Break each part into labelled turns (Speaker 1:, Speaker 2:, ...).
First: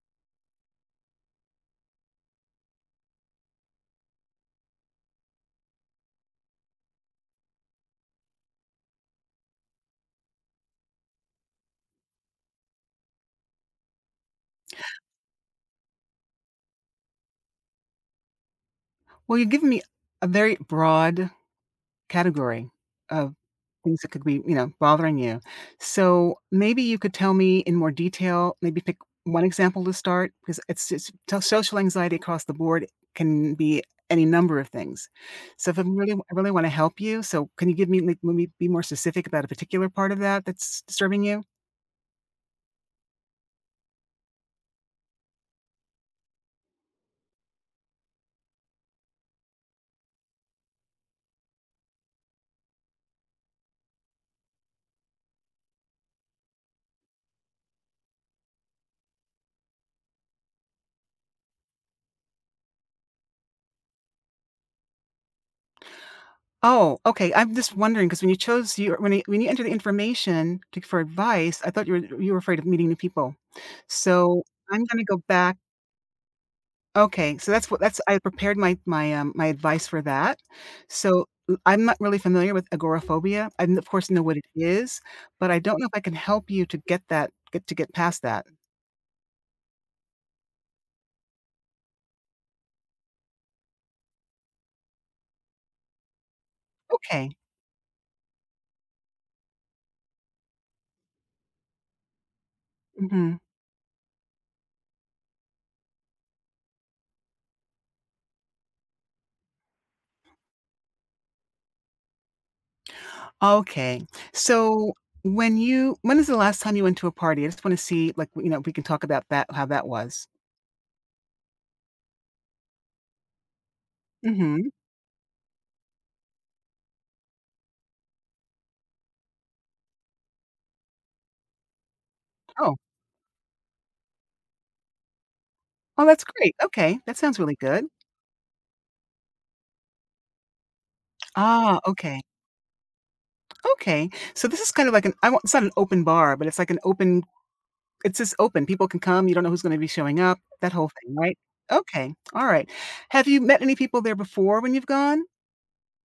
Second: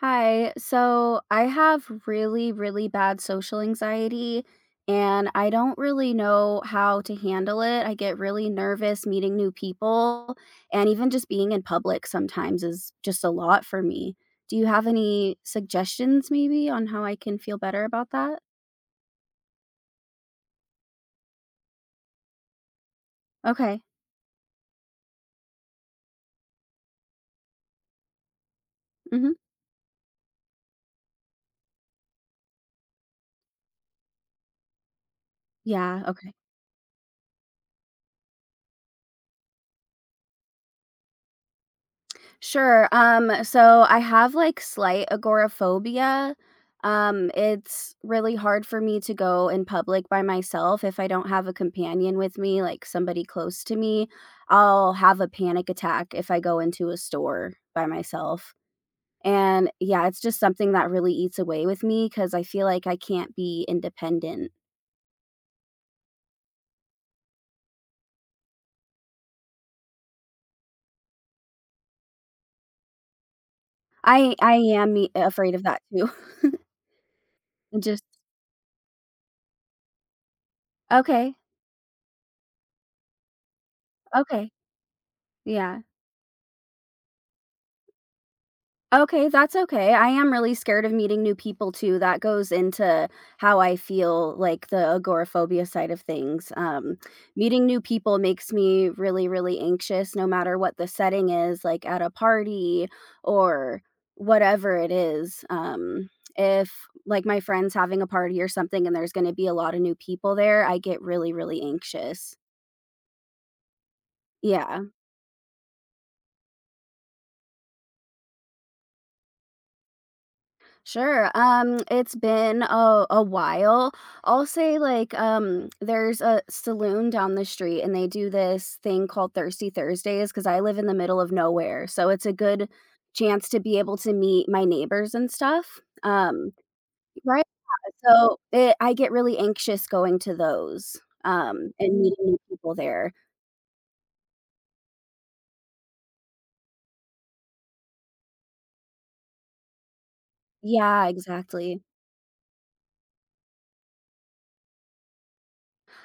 Speaker 1: Hi. So I have really, really bad social anxiety, and I don't really know how to handle it. I get really nervous meeting new people, and even just being in public sometimes is just a lot for me. Do you have any suggestions maybe on how I can feel better about that?
Speaker 2: Well, you've given me a very broad category of
Speaker 1: Okay.
Speaker 2: things that could be, bothering you. So maybe you could tell me in more detail, maybe pick
Speaker 1: hmm
Speaker 2: one example to start because it's so social anxiety across the board can be any number of things. So if I'm
Speaker 1: Yeah.
Speaker 2: really I
Speaker 1: Okay.
Speaker 2: really want to help you, so can you give me, like, maybe be more specific about a particular part of that that's disturbing you?
Speaker 1: Sure. So I have like slight agoraphobia. It's really hard for me to go in public by myself if I don't have a companion with me, like somebody close to me. I'll have a panic attack if I go into a store by myself. And yeah, it's just something that really eats away with me because I feel like I can't be independent.
Speaker 2: Oh, okay. I'm just wondering because when you enter the information to for advice, I thought you were afraid of meeting new people.
Speaker 1: I
Speaker 2: So,
Speaker 1: I
Speaker 2: I'm
Speaker 1: am
Speaker 2: gonna go
Speaker 1: afraid
Speaker 2: back,
Speaker 1: of that too.
Speaker 2: okay, so that's what that's
Speaker 1: Just
Speaker 2: I prepared my advice for that. So,
Speaker 1: okay,
Speaker 2: l I'm not really familiar with agoraphobia. I, of course, know what it
Speaker 1: okay,
Speaker 2: is, but I don't
Speaker 1: yeah.
Speaker 2: know if I can help you to get past that.
Speaker 1: Okay, that's okay. I am really scared of meeting new people too. That goes into how I feel, like the agoraphobia side of things. Um,
Speaker 2: Okay.
Speaker 1: meeting new people makes me really, really anxious, no matter what the setting is, like at a party
Speaker 2: Mhm.
Speaker 1: or whatever it is. If like my friend's having a party or something and there's going to be a lot of new people there, I get really, really anxious.
Speaker 2: Okay.
Speaker 1: Yeah.
Speaker 2: So, when is the last time you went to a party? I just wanna see, like, if we can talk about that how that was.
Speaker 1: Sure. It's been a while. I'll
Speaker 2: Mhm.
Speaker 1: say like there's a saloon down the street and they do this thing called Thirsty Thursdays because I live in the middle of nowhere. So it's a good
Speaker 2: Oh.
Speaker 1: chance to be able to meet my neighbors and stuff.
Speaker 2: Oh, that's
Speaker 1: Um,
Speaker 2: great. Okay, that sounds
Speaker 1: right.
Speaker 2: really good.
Speaker 1: Yeah, so I get really anxious going to those
Speaker 2: Ah,
Speaker 1: and
Speaker 2: okay.
Speaker 1: meeting new people there.
Speaker 2: Okay. So this is kind of like an I will it's not an open bar, but it's like an open it's just open. People can come, you don't know who's gonna be showing up, that whole
Speaker 1: Yeah,
Speaker 2: thing, right?
Speaker 1: exactly.
Speaker 2: Okay, alright. Have you met any people there before when you've gone?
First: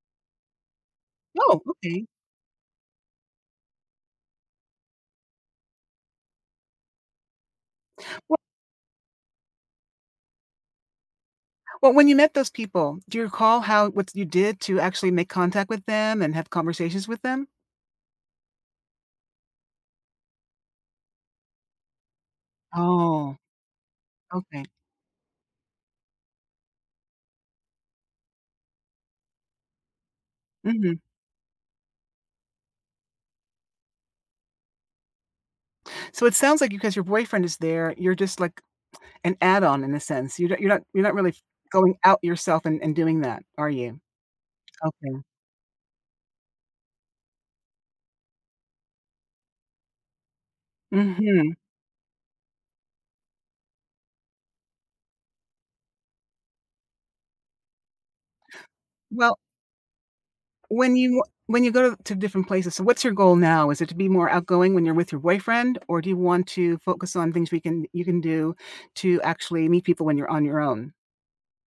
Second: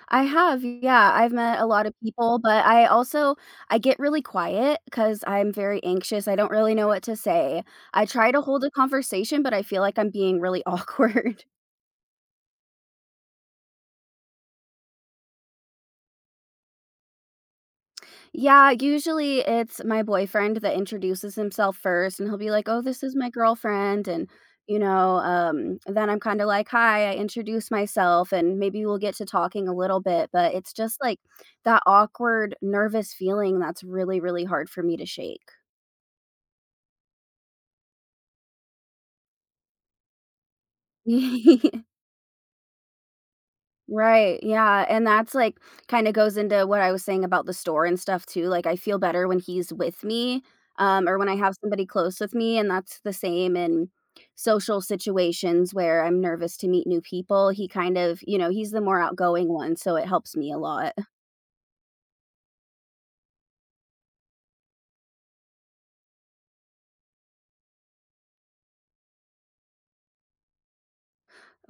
Speaker 1: I have, yeah, I've met
Speaker 2: Oh,
Speaker 1: a lot of
Speaker 2: okay.
Speaker 1: people, but I also I get really quiet because 'cause I'm very anxious, I don't really know what to say. I try
Speaker 2: Well
Speaker 1: to hold a conversation, but I feel like I'm being really awkward.
Speaker 2: well, when you met those people, do you recall how what you did to actually make contact with them and have conversations with them?
Speaker 1: Yeah, usually it's my boyfriend that introduces himself first, and he'll be like, "Oh, this is my
Speaker 2: Oh,
Speaker 1: girlfriend," and,
Speaker 2: okay.
Speaker 1: then I'm kinda like, "Hi," I introduce myself, and maybe we'll get to talking a little bit, but it's
Speaker 2: Mhm.
Speaker 1: just, like, that awkward, nervous feeling that's really, really hard for me to shake.
Speaker 2: So it sounds like because your boyfriend is there, you're just like an add-on in a sense. You're not really going out yourself and doing that, are you?
Speaker 1: Right, yeah, and
Speaker 2: Okay.
Speaker 1: that's, like, kinda goes into what I was saying about the store and stuff too, like, I feel better when he's with me, or when I
Speaker 2: Mhm.
Speaker 1: have somebody close with me, and that's the same in social situations where I'm nervous to meet new people, he kind of he's the more
Speaker 2: Well,
Speaker 1: outgoing one, so it helps me a lot.
Speaker 2: when you go to different places, so what's your goal now? Is it to be more outgoing when you're with your boyfriend, or do you want to focus on things we can you can do to actually meet people when you're on your own?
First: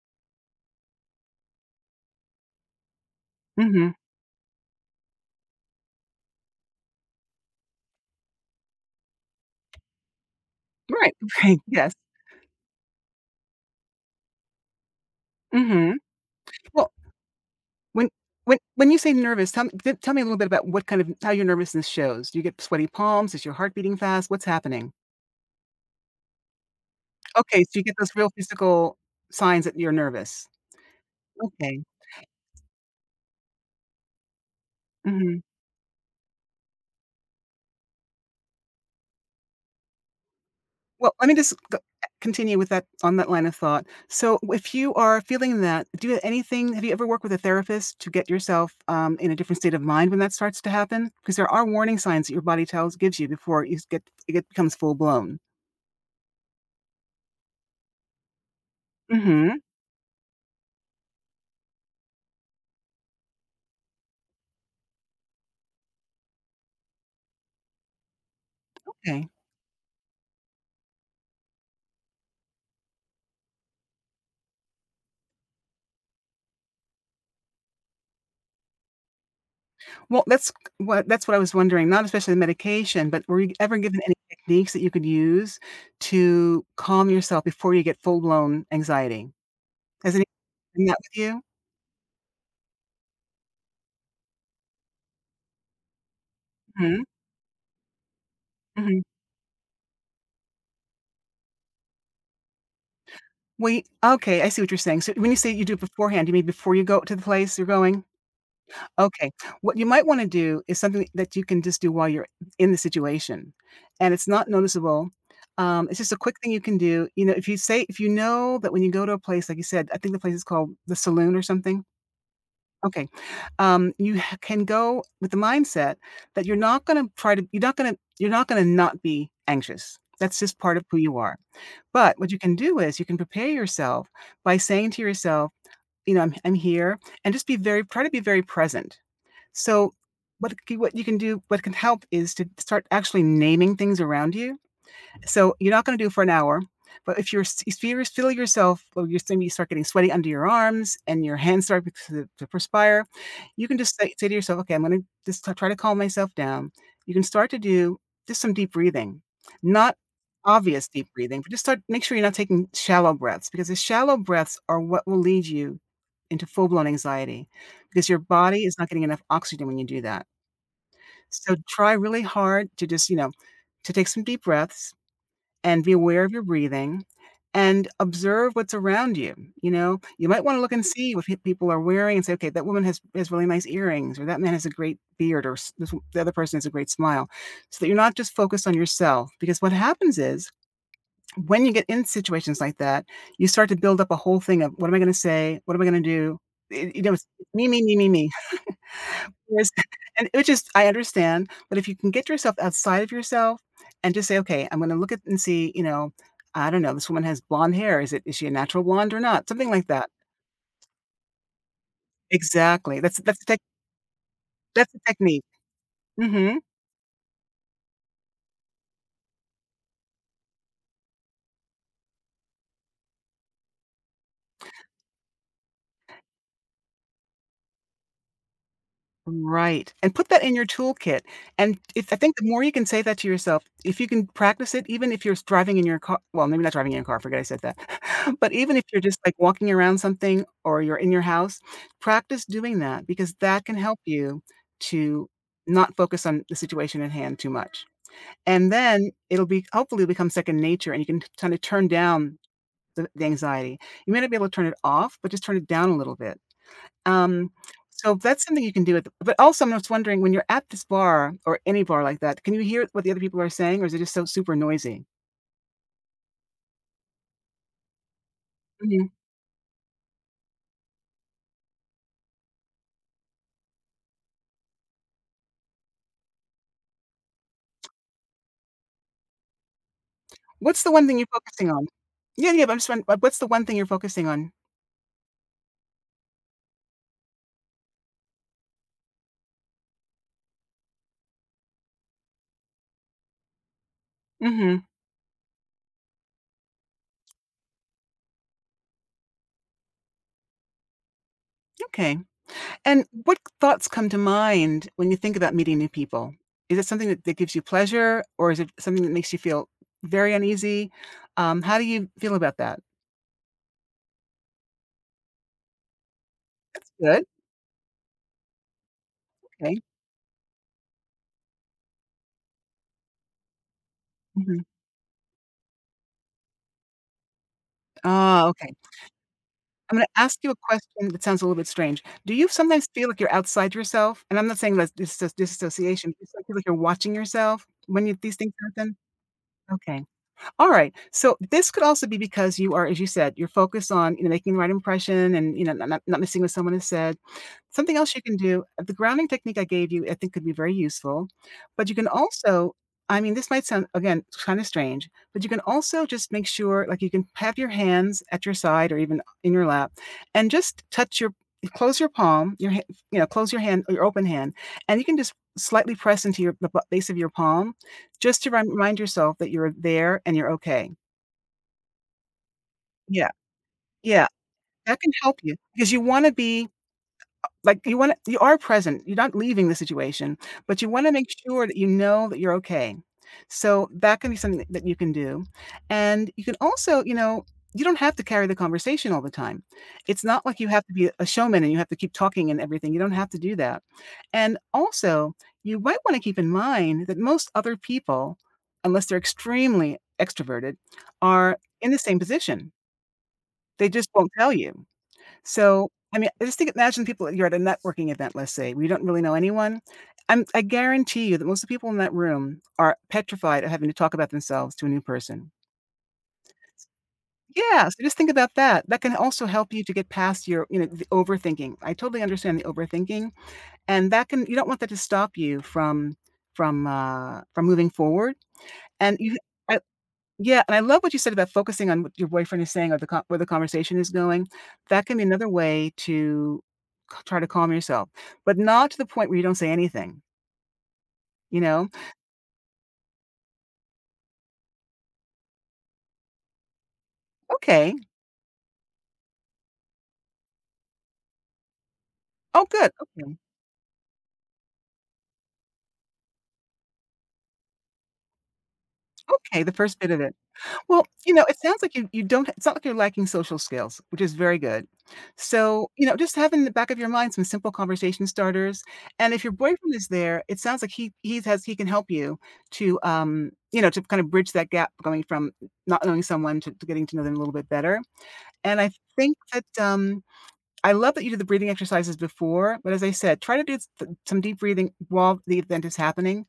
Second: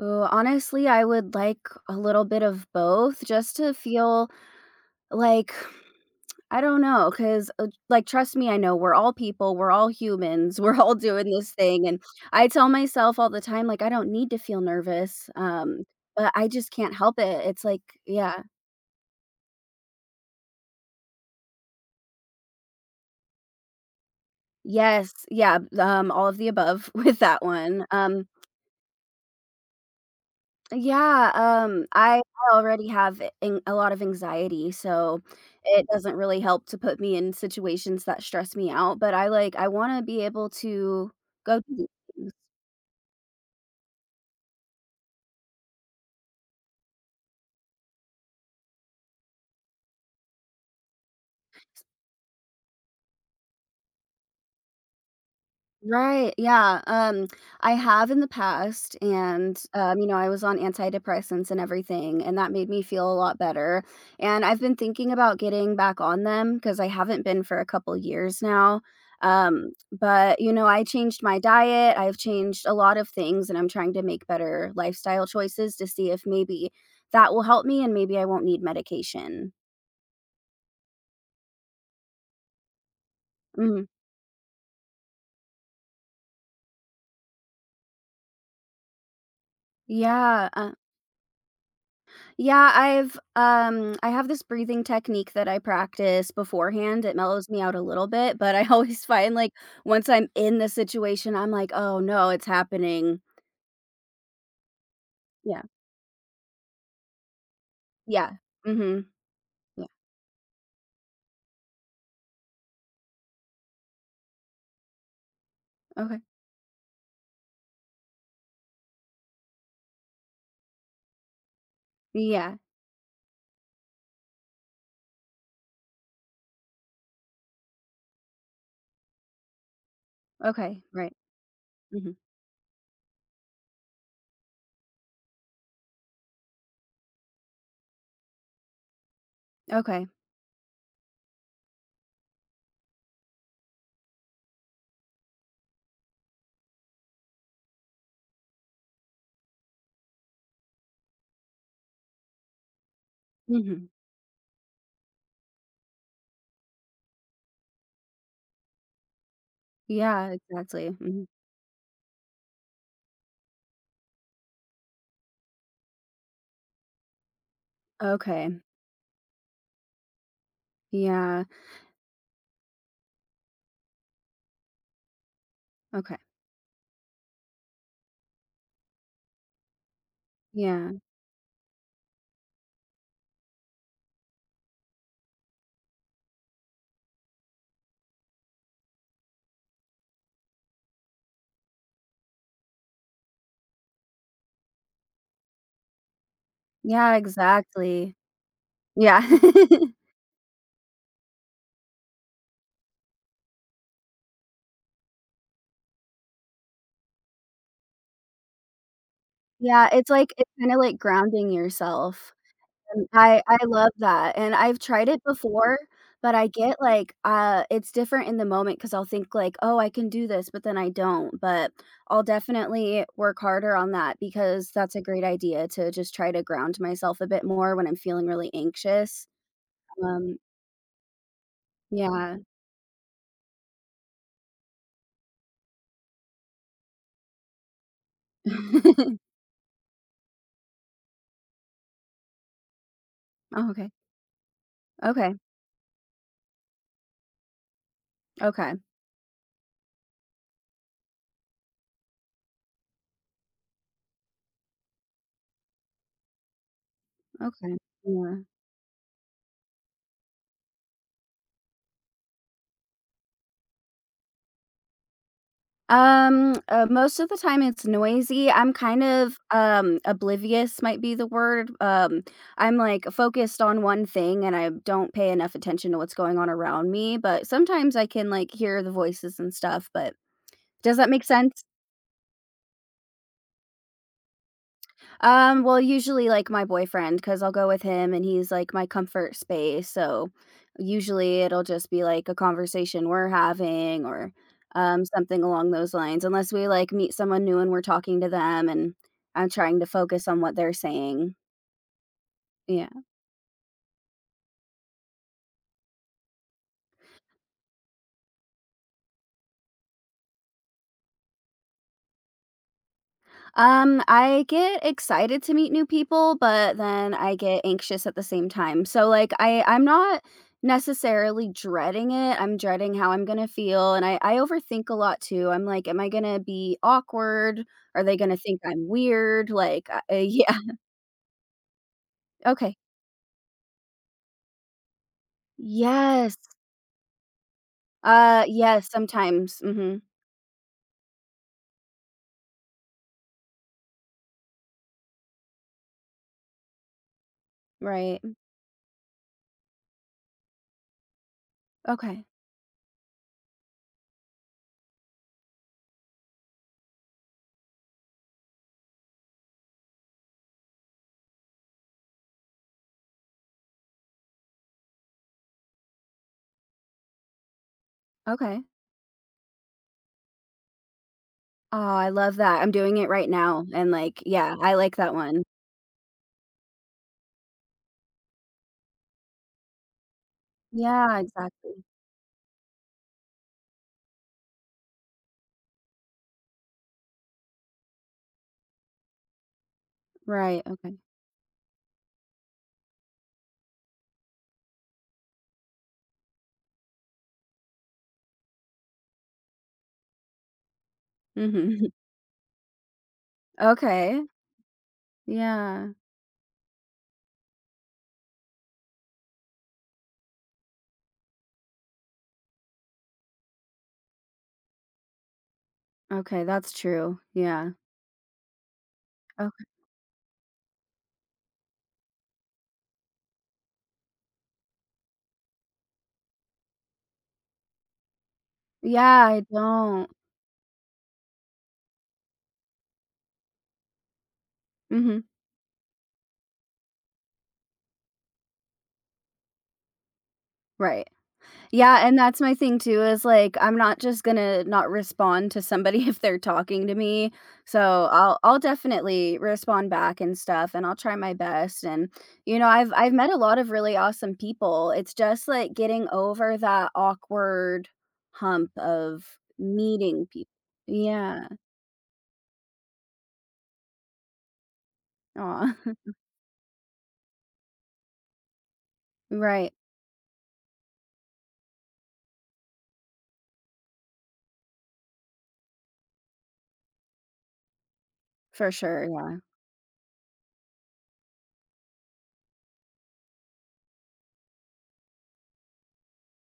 Speaker 1: Ooh, honestly, I would like a little bit of both just to
Speaker 2: Mhm.
Speaker 1: feel like I don't cause like, trust me, I know we're all people, we're all humans, we're all
Speaker 2: Right,
Speaker 1: doing this
Speaker 2: right,
Speaker 1: thing,
Speaker 2: yes.
Speaker 1: and I tell myself all the time, like, "I don't need to feel nervous,"
Speaker 2: Mhm.
Speaker 1: but I just
Speaker 2: Well,
Speaker 1: can't help it. It's like
Speaker 2: when
Speaker 1: yeah.
Speaker 2: when you say nervous, tell me t tell me a little bit about what kind of how your nervousness shows. Do you get sweaty palms? Is your heart beating fast? What's happening?
Speaker 1: Yes, yeah, all of the above with that
Speaker 2: Okay, so you
Speaker 1: one.
Speaker 2: get those
Speaker 1: Um,
Speaker 2: real physical signs that you're nervous.
Speaker 1: yeah,
Speaker 2: Okay.
Speaker 1: um, I I already have an a lot of anxiety, so
Speaker 2: Mhm.
Speaker 1: it doesn't really help to put me in situations that stress me out, but I wanna be able to
Speaker 2: Well, let me just
Speaker 1: go
Speaker 2: go
Speaker 1: do
Speaker 2: continue with that, on that line of thought. So, if you are feeling that, do you have anything have you ever worked with a therapist to get yourself, in a different state of mind when that starts to happen? Because there are warning signs that your body tells gives you before you s get it get becomes full blown.
Speaker 1: right, yeah, I have in the past, and,
Speaker 2: Mhm.
Speaker 1: you know, I was on antidepressants and everything, and that made me feel a lot better, and I've been thinking about getting back on them because I haven't been for a couple years now,
Speaker 2: Okay.
Speaker 1: but, you know, I changed my diet, I've changed a lot of things, and I'm trying to make better lifestyle choices to see if maybe that will help me and maybe I won't need medication.
Speaker 2: Well, that's what I was wondering, not especially the medication, but were you ever
Speaker 1: Mhm.
Speaker 2: given any techniques that you could use to calm yourself before you get full blown anxiety? Hasn't
Speaker 1: Yeah,
Speaker 2: done that with you?
Speaker 1: yeah, I've I have this breathing technique that I practice
Speaker 2: Mhm,
Speaker 1: beforehand. It mellows me out a little bit, but I
Speaker 2: mhm.
Speaker 1: always find like once I'm in the situation, I'm like, "Oh no, it's happening."
Speaker 2: Wait, okay, I see what you're saying. So when you say
Speaker 1: Yeah.
Speaker 2: you do it beforehand, you mean before you go to the place you're going?
Speaker 1: Yeah. Mhm.
Speaker 2: Okay. What you
Speaker 1: Yeah.
Speaker 2: might wanna do is something that you can just do while you're in the situation, and it's not noticeable. It's just a
Speaker 1: Okay.
Speaker 2: quick thing you can do. If you know that when you go to a place, like you said, I think the place is called The Saloon or something?
Speaker 1: Yeah.
Speaker 2: Okay. You h can go with the mindset that you're not gonna not be anxious. That's just part
Speaker 1: Okay.
Speaker 2: of who
Speaker 1: Right.
Speaker 2: you are.
Speaker 1: Mhm.
Speaker 2: But what you can do is you can prepare yourself by saying to yourself, you know, I'm here, and just be very try to be very present. So
Speaker 1: Okay.
Speaker 2: what can help is to start actually naming things around you, so you're not gonna do it for an hour, but if you feel yourself, well, you're saying you start getting sweaty under your arms and your hands start to perspire. You can
Speaker 1: Mhm.
Speaker 2: just say to yourself, okay, I'm gonna just try to calm myself down. You can start to do just some deep breathing, not
Speaker 1: Yeah,
Speaker 2: obvious
Speaker 1: exactly.
Speaker 2: deep
Speaker 1: Mhm.
Speaker 2: breathing, but just start. Make sure you're not taking shallow breaths because the shallow breaths are what will lead you into full blown anxiety because your
Speaker 1: Okay.
Speaker 2: body is not getting enough oxygen when you do that.
Speaker 1: Yeah.
Speaker 2: So try really hard to just, to take some deep breaths and be
Speaker 1: Okay.
Speaker 2: aware of your breathing and observe what's around you, you know? You might wanna look and
Speaker 1: Yeah.
Speaker 2: see what pe people are wearing and say, "Okay, that woman has really nice earrings," or, "That man has a great beard," or, "S this the other person has a great smile," so that you're not just focused on yourself, because what happens is when you get in situations like that, you start to build up a whole thing of, "What am I gonna say? What am I gonna do?" It you know,
Speaker 1: Yeah,
Speaker 2: it's me, me, me, me,
Speaker 1: exactly.
Speaker 2: me.
Speaker 1: Yeah.
Speaker 2: Yes, and which is I understand, but if you can get yourself outside of yourself and just say, "Okay, I'm gonna look at and see, you know, I don't know, this woman has blonde hair. Is she a natural blonde or not?" Something like
Speaker 1: Yeah,
Speaker 2: that.
Speaker 1: it's like it's kinda like grounding yourself.
Speaker 2: Exactly.
Speaker 1: And
Speaker 2: That's
Speaker 1: I
Speaker 2: the
Speaker 1: I
Speaker 2: tech
Speaker 1: love that, and I've
Speaker 2: that's the
Speaker 1: tried it
Speaker 2: technique.
Speaker 1: before, but I
Speaker 2: Mhm.
Speaker 1: get, like, it's different in the moment because 'cause I'll think, like, "Oh, I can do this," but then I don't, but I'll definitely work harder on that because that's a great idea to just try to ground myself a bit more when I'm feeling really anxious.
Speaker 2: Right, and put
Speaker 1: Um,
Speaker 2: that in your toolkit, and if I think
Speaker 1: yeah.
Speaker 2: the more you can say that to yourself, if you can practice it, even if you're s driving in your car, well, maybe not driving in your car, forget I said that. But even if you're just, like, walking around something or you're in your house, practice doing that because that
Speaker 1: Oh,
Speaker 2: can
Speaker 1: okay.
Speaker 2: help you to
Speaker 1: Okay.
Speaker 2: not focus on the situation at hand too much. And
Speaker 1: Okay.
Speaker 2: then it'll be hopefully become second nature and you can kinda turn down the anxiety. You may not be able to turn it off, but just turn it down a little bit. Um,
Speaker 1: Okay.
Speaker 2: so
Speaker 1: Yeah.
Speaker 2: that's something you can do with but also, I'm just wondering, when you're at this bar or any bar like that, can you hear what the other people are saying, or is it just so super noisy?
Speaker 1: Most of the time it's noisy. I'm kind
Speaker 2: Mhm.
Speaker 1: of, oblivious might be the word. I'm like focused on one thing and I don't pay enough attention to what's going on around me, but sometimes I can like hear the voices and stuff, but
Speaker 2: What's the
Speaker 1: does
Speaker 2: one
Speaker 1: that
Speaker 2: thing
Speaker 1: make
Speaker 2: you're
Speaker 1: sense?
Speaker 2: focusing on? Yeah, yeah, but I'm just won what's the one thing you're focusing on?
Speaker 1: Well, usually like my boyfriend, because I'll go with him and he's like my comfort space. So usually it'll just be like a conversation we're having or
Speaker 2: Mhm.
Speaker 1: something along those lines, unless we like meet someone new and we're talking to them and I'm trying to focus on what they're saying.
Speaker 2: Okay.
Speaker 1: Yeah.
Speaker 2: And what thoughts come to mind when you think about meeting new people? Is it something that gives you pleasure, or is it something that makes you feel very uneasy? How do you feel about that?
Speaker 1: I get excited to meet new people, but then
Speaker 2: Good,
Speaker 1: I get anxious at the same time. So like I
Speaker 2: okay.
Speaker 1: I'm not necessarily dreading it. I'm dreading how I'm going to feel and I
Speaker 2: Mhm.
Speaker 1: overthink a lot too. I'm like am I going to be awkward? Are they going to
Speaker 2: Ah,
Speaker 1: think
Speaker 2: okay.
Speaker 1: I'm weird?
Speaker 2: I'm gonna ask you a
Speaker 1: Yeah.
Speaker 2: question that sounds a little bit strange. Do you
Speaker 1: Okay.
Speaker 2: sometimes feel like you're outside yourself? And I'm not saying that's disso disassociation, just
Speaker 1: Yes.
Speaker 2: like feel like you're watching yourself when you these things
Speaker 1: Yes,
Speaker 2: happen?
Speaker 1: sometimes. Mhm.
Speaker 2: Okay. All right. So this could also be because you are, as you said, you're focused on, making the right impression and, not not missing what someone has said. Something else you
Speaker 1: Right.
Speaker 2: can do, the grounding technique I gave you, I think could be very useful, but you can
Speaker 1: Okay.
Speaker 2: also I mean, this might sound, again, kind of strange, but you can also just make sure, like, you can have your hands at your side or even in your lap and just touch your close your palm, close your hand, your open hand, and you can just slightly press into your the b base of your palm just to
Speaker 1: Okay.
Speaker 2: remind yourself that you're there and you're okay.
Speaker 1: Oh, I love that. I'm doing it
Speaker 2: Yeah,
Speaker 1: right now and like
Speaker 2: yeah,
Speaker 1: yeah, I like
Speaker 2: that can
Speaker 1: that
Speaker 2: help
Speaker 1: one.
Speaker 2: you because you wanna be like, you are present, you're not leaving the situation, but you wanna
Speaker 1: Yeah,
Speaker 2: make sure that
Speaker 1: exactly.
Speaker 2: you know that you're okay. So, that can be something that you can do, and you can also, you don't have to carry the conversation all the time. It's not like
Speaker 1: Right.
Speaker 2: you have to
Speaker 1: Okay.
Speaker 2: be a showman and you have to keep talking and everything, you don't have to do that, and also, you might wanna keep in mind that most other people, unless they're extremely extroverted, are
Speaker 1: Mhm.
Speaker 2: in the same position. They just
Speaker 1: Okay.
Speaker 2: won't tell you. So,
Speaker 1: Yeah.
Speaker 2: I mean, I just think imagine, people you're at a networking event, let's say, we don't really know anyone. I guarantee you that most of the people in that room are petrified of having to talk about themselves to a new person.
Speaker 1: Okay, that's true. Yeah.
Speaker 2: Yeah, so just think about that. That can also
Speaker 1: Okay.
Speaker 2: help you to get past the overthinking. I totally understand the overthinking, and that can you don't want that to stop you from from moving forward, and
Speaker 1: Yeah, I don't.
Speaker 2: and I love what you said about focusing on what your boyfriend is saying or the co where the conversation is going. That can
Speaker 1: Mhm.
Speaker 2: be another way to c try to calm yourself, but not to the point where you don't say anything,
Speaker 1: Right.
Speaker 2: you know?
Speaker 1: Yeah, and that's my thing too is, like, I'm not just gonna not respond to somebody if they're talking to me.
Speaker 2: "Okay.
Speaker 1: So, I'll definitely respond back and stuff, and I'll try my best, and, you
Speaker 2: Oh,
Speaker 1: know,
Speaker 2: good.
Speaker 1: I've met
Speaker 2: Okay.
Speaker 1: a lot of really awesome people. It's just, like, getting over that awkward hump of
Speaker 2: Okay," the first bit of
Speaker 1: meeting
Speaker 2: it.
Speaker 1: people.
Speaker 2: Well, you know,
Speaker 1: Yeah.
Speaker 2: it sounds like you don't it's not like you're lacking social skills, which is very good.
Speaker 1: Aw.
Speaker 2: So, you know, just having in the back of your mind some simple conversation starters, and if your
Speaker 1: Right.
Speaker 2: boyfriend is there, it sounds like he can help you to, you know, to kind of bridge that gap going from not knowing someone to getting to know them a little bit better,
Speaker 1: For
Speaker 2: and I
Speaker 1: sure,
Speaker 2: think
Speaker 1: yeah.
Speaker 2: that, I love that you did the breathing exercises before, but as I said, try to do some deep breathing while the event is happening.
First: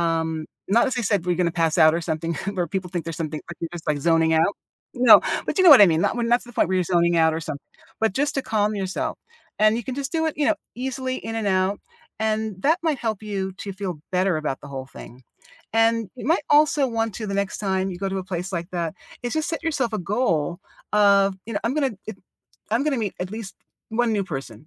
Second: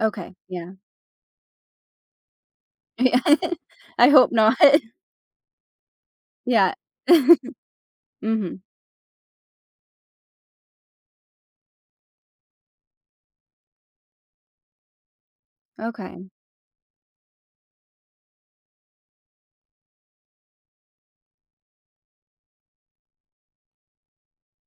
Speaker 1: Okay, yeah.
Speaker 2: Not as I said, we are gonna pass out or something where people think there's
Speaker 1: Yeah.
Speaker 2: something like you're just, like,
Speaker 1: I hope
Speaker 2: zoning out.
Speaker 1: not.
Speaker 2: No, but you know what I mean, not when that's the point where
Speaker 1: Yeah.
Speaker 2: you're zoning out or something, but just to
Speaker 1: Mhm,
Speaker 2: calm yourself. And you can just do it, you know, easily in and out, and that might help you to feel better about the whole thing. And you
Speaker 1: okay.
Speaker 2: might also want to the next time you go to a place like that, is just set yourself a goal of, you know, I'm gonna meet at least one new person,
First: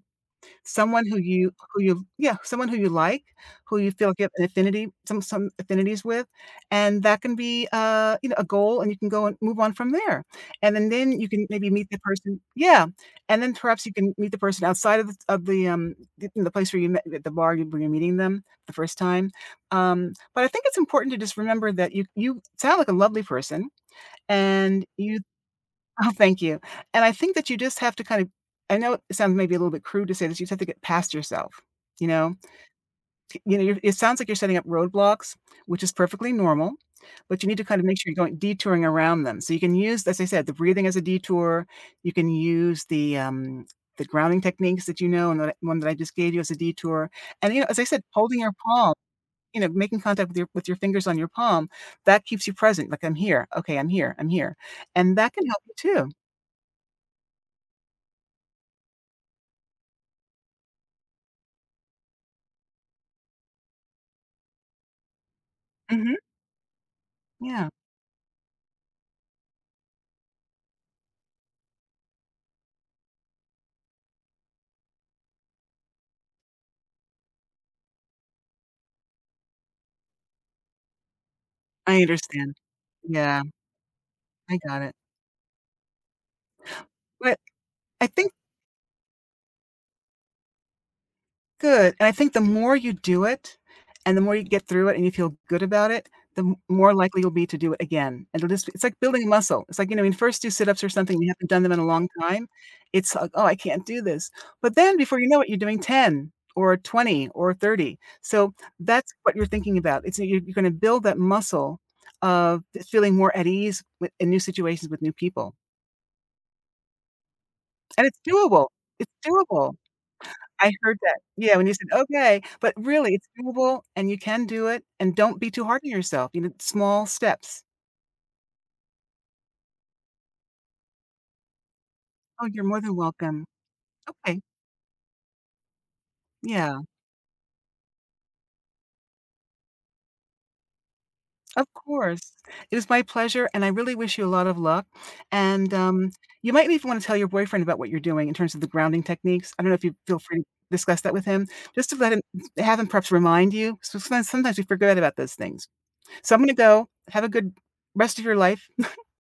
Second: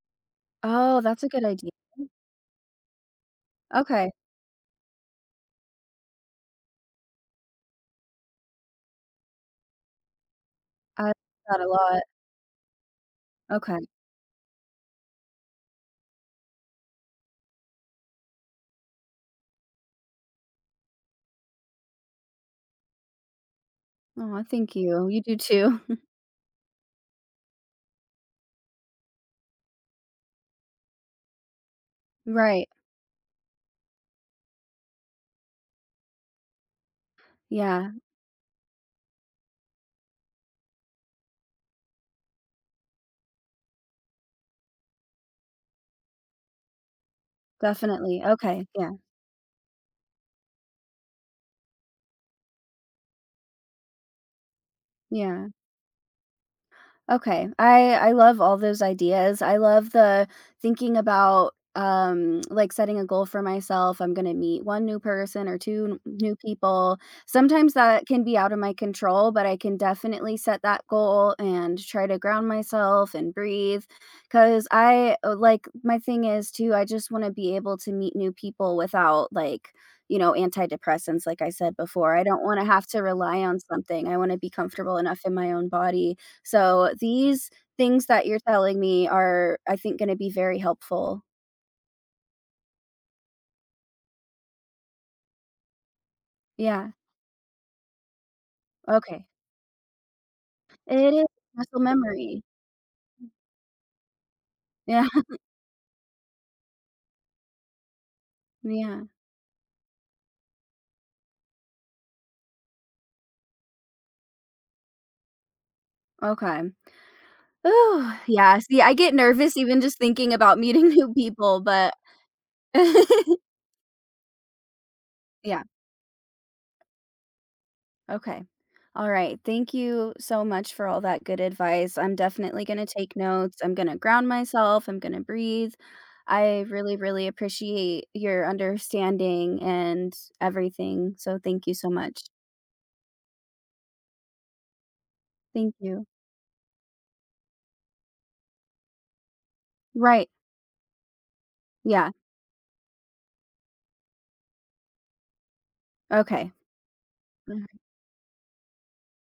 Speaker 1: Oh,
Speaker 2: someone
Speaker 1: that's a good idea.
Speaker 2: who you yeah, someone who you like, who you feel
Speaker 1: Okay,
Speaker 2: like you have an affinity some affinities with, and that can be, you know, a goal, and you can go and move on from there, and
Speaker 1: I like
Speaker 2: then you can
Speaker 1: that a
Speaker 2: maybe meet the
Speaker 1: lot.
Speaker 2: person yeah, and then perhaps
Speaker 1: Okay.
Speaker 2: you can meet the person outside of the place where you met at the bar where you're meeting them the first time, but I think it's important to just remember that you sound like a lovely person,
Speaker 1: Aw, thank
Speaker 2: and
Speaker 1: you.
Speaker 2: you
Speaker 1: You do too.
Speaker 2: Oh, thank you. And I think that you just have to kind of I know it sounds maybe a little bit crude to say this, you just have to get past yourself, you know?
Speaker 1: Right.
Speaker 2: T you know, you're it sounds like you're setting up roadblocks, which is perfectly normal, but you need to kind of
Speaker 1: Yeah,
Speaker 2: make sure you're going detouring around them. So you can use, as I said, the breathing as a detour, you can use the grounding techniques that you know and the one that I just gave you as a detour. And, you know, as I said,
Speaker 1: definitely.
Speaker 2: holding your
Speaker 1: Okay, yeah,
Speaker 2: palm, you know, making contact with your fingers on your palm, that keeps you present, like, "I'm here. Okay, I'm here. I'm here." And that can
Speaker 1: yeah.
Speaker 2: help you too.
Speaker 1: Okay. I love all those ideas. I love the thinking about like setting a goal for myself. I'm going to meet one new person or two
Speaker 2: Mhm.
Speaker 1: new people.
Speaker 2: Yeah,
Speaker 1: Sometimes that can be out of my control, but I can definitely set that goal and try to ground myself and breathe cuz I like my thing is too I just want to be able to meet new people without like you know antidepressants like I said
Speaker 2: I
Speaker 1: before. I don't
Speaker 2: understand.
Speaker 1: want to have to rely
Speaker 2: Yeah,
Speaker 1: on something. I want to be
Speaker 2: I got it.
Speaker 1: comfortable enough in my own body so
Speaker 2: But
Speaker 1: these
Speaker 2: I
Speaker 1: things that
Speaker 2: think
Speaker 1: you're telling me are, I think, gonna be very helpful.
Speaker 2: good and I think the more you do it, and the more you get through it and you feel good about it, the m more
Speaker 1: Yeah,
Speaker 2: likely you'll be to do it again. And it's like building
Speaker 1: okay.
Speaker 2: a muscle. It's like, you know, when you first do sit-ups or
Speaker 1: It
Speaker 2: something,
Speaker 1: is
Speaker 2: you haven't done them in
Speaker 1: muscle
Speaker 2: a long
Speaker 1: memory.
Speaker 2: time, it's like, "Oh, I can't do this." But then
Speaker 1: Yeah,
Speaker 2: before you know it, you're doing 10 or 20 or 30. So
Speaker 1: yeah,
Speaker 2: that's what you're thinking about. It's you're gonna build that muscle of feeling more at ease with in new situations with new people.
Speaker 1: okay.
Speaker 2: And
Speaker 1: Ooh,
Speaker 2: it's
Speaker 1: yeah,
Speaker 2: doable.
Speaker 1: see, I
Speaker 2: It's
Speaker 1: get nervous
Speaker 2: doable.
Speaker 1: even just thinking about
Speaker 2: I
Speaker 1: meeting
Speaker 2: heard
Speaker 1: new
Speaker 2: that. Yeah,
Speaker 1: people,
Speaker 2: when you said,
Speaker 1: but
Speaker 2: "Okay," but really, it's doable and you can do it, and don't be
Speaker 1: yeah.
Speaker 2: too hard on yourself, you know, small steps.
Speaker 1: Okay. All right. Thank you so much for all that good advice. I'm
Speaker 2: Oh, you're
Speaker 1: definitely going
Speaker 2: more
Speaker 1: to
Speaker 2: than
Speaker 1: take
Speaker 2: welcome.
Speaker 1: notes. I'm going to ground
Speaker 2: Okay.
Speaker 1: myself. I'm going to breathe. I
Speaker 2: Yeah,
Speaker 1: really, really appreciate your understanding and everything. So
Speaker 2: of
Speaker 1: thank you so much.
Speaker 2: course. It was my pleasure, and I really wish you a lot of luck, and,
Speaker 1: Thank you.
Speaker 2: you might even wanna tell your boyfriend about what you're doing in terms of the grounding techniques. I don't know if you feel
Speaker 1: Right.
Speaker 2: free to discuss that with him, just to
Speaker 1: Yeah.
Speaker 2: let him have him perhaps remind you. So sometimes we forget about those things. So I'm gonna
Speaker 1: Okay.
Speaker 2: go. Have a good rest of your life.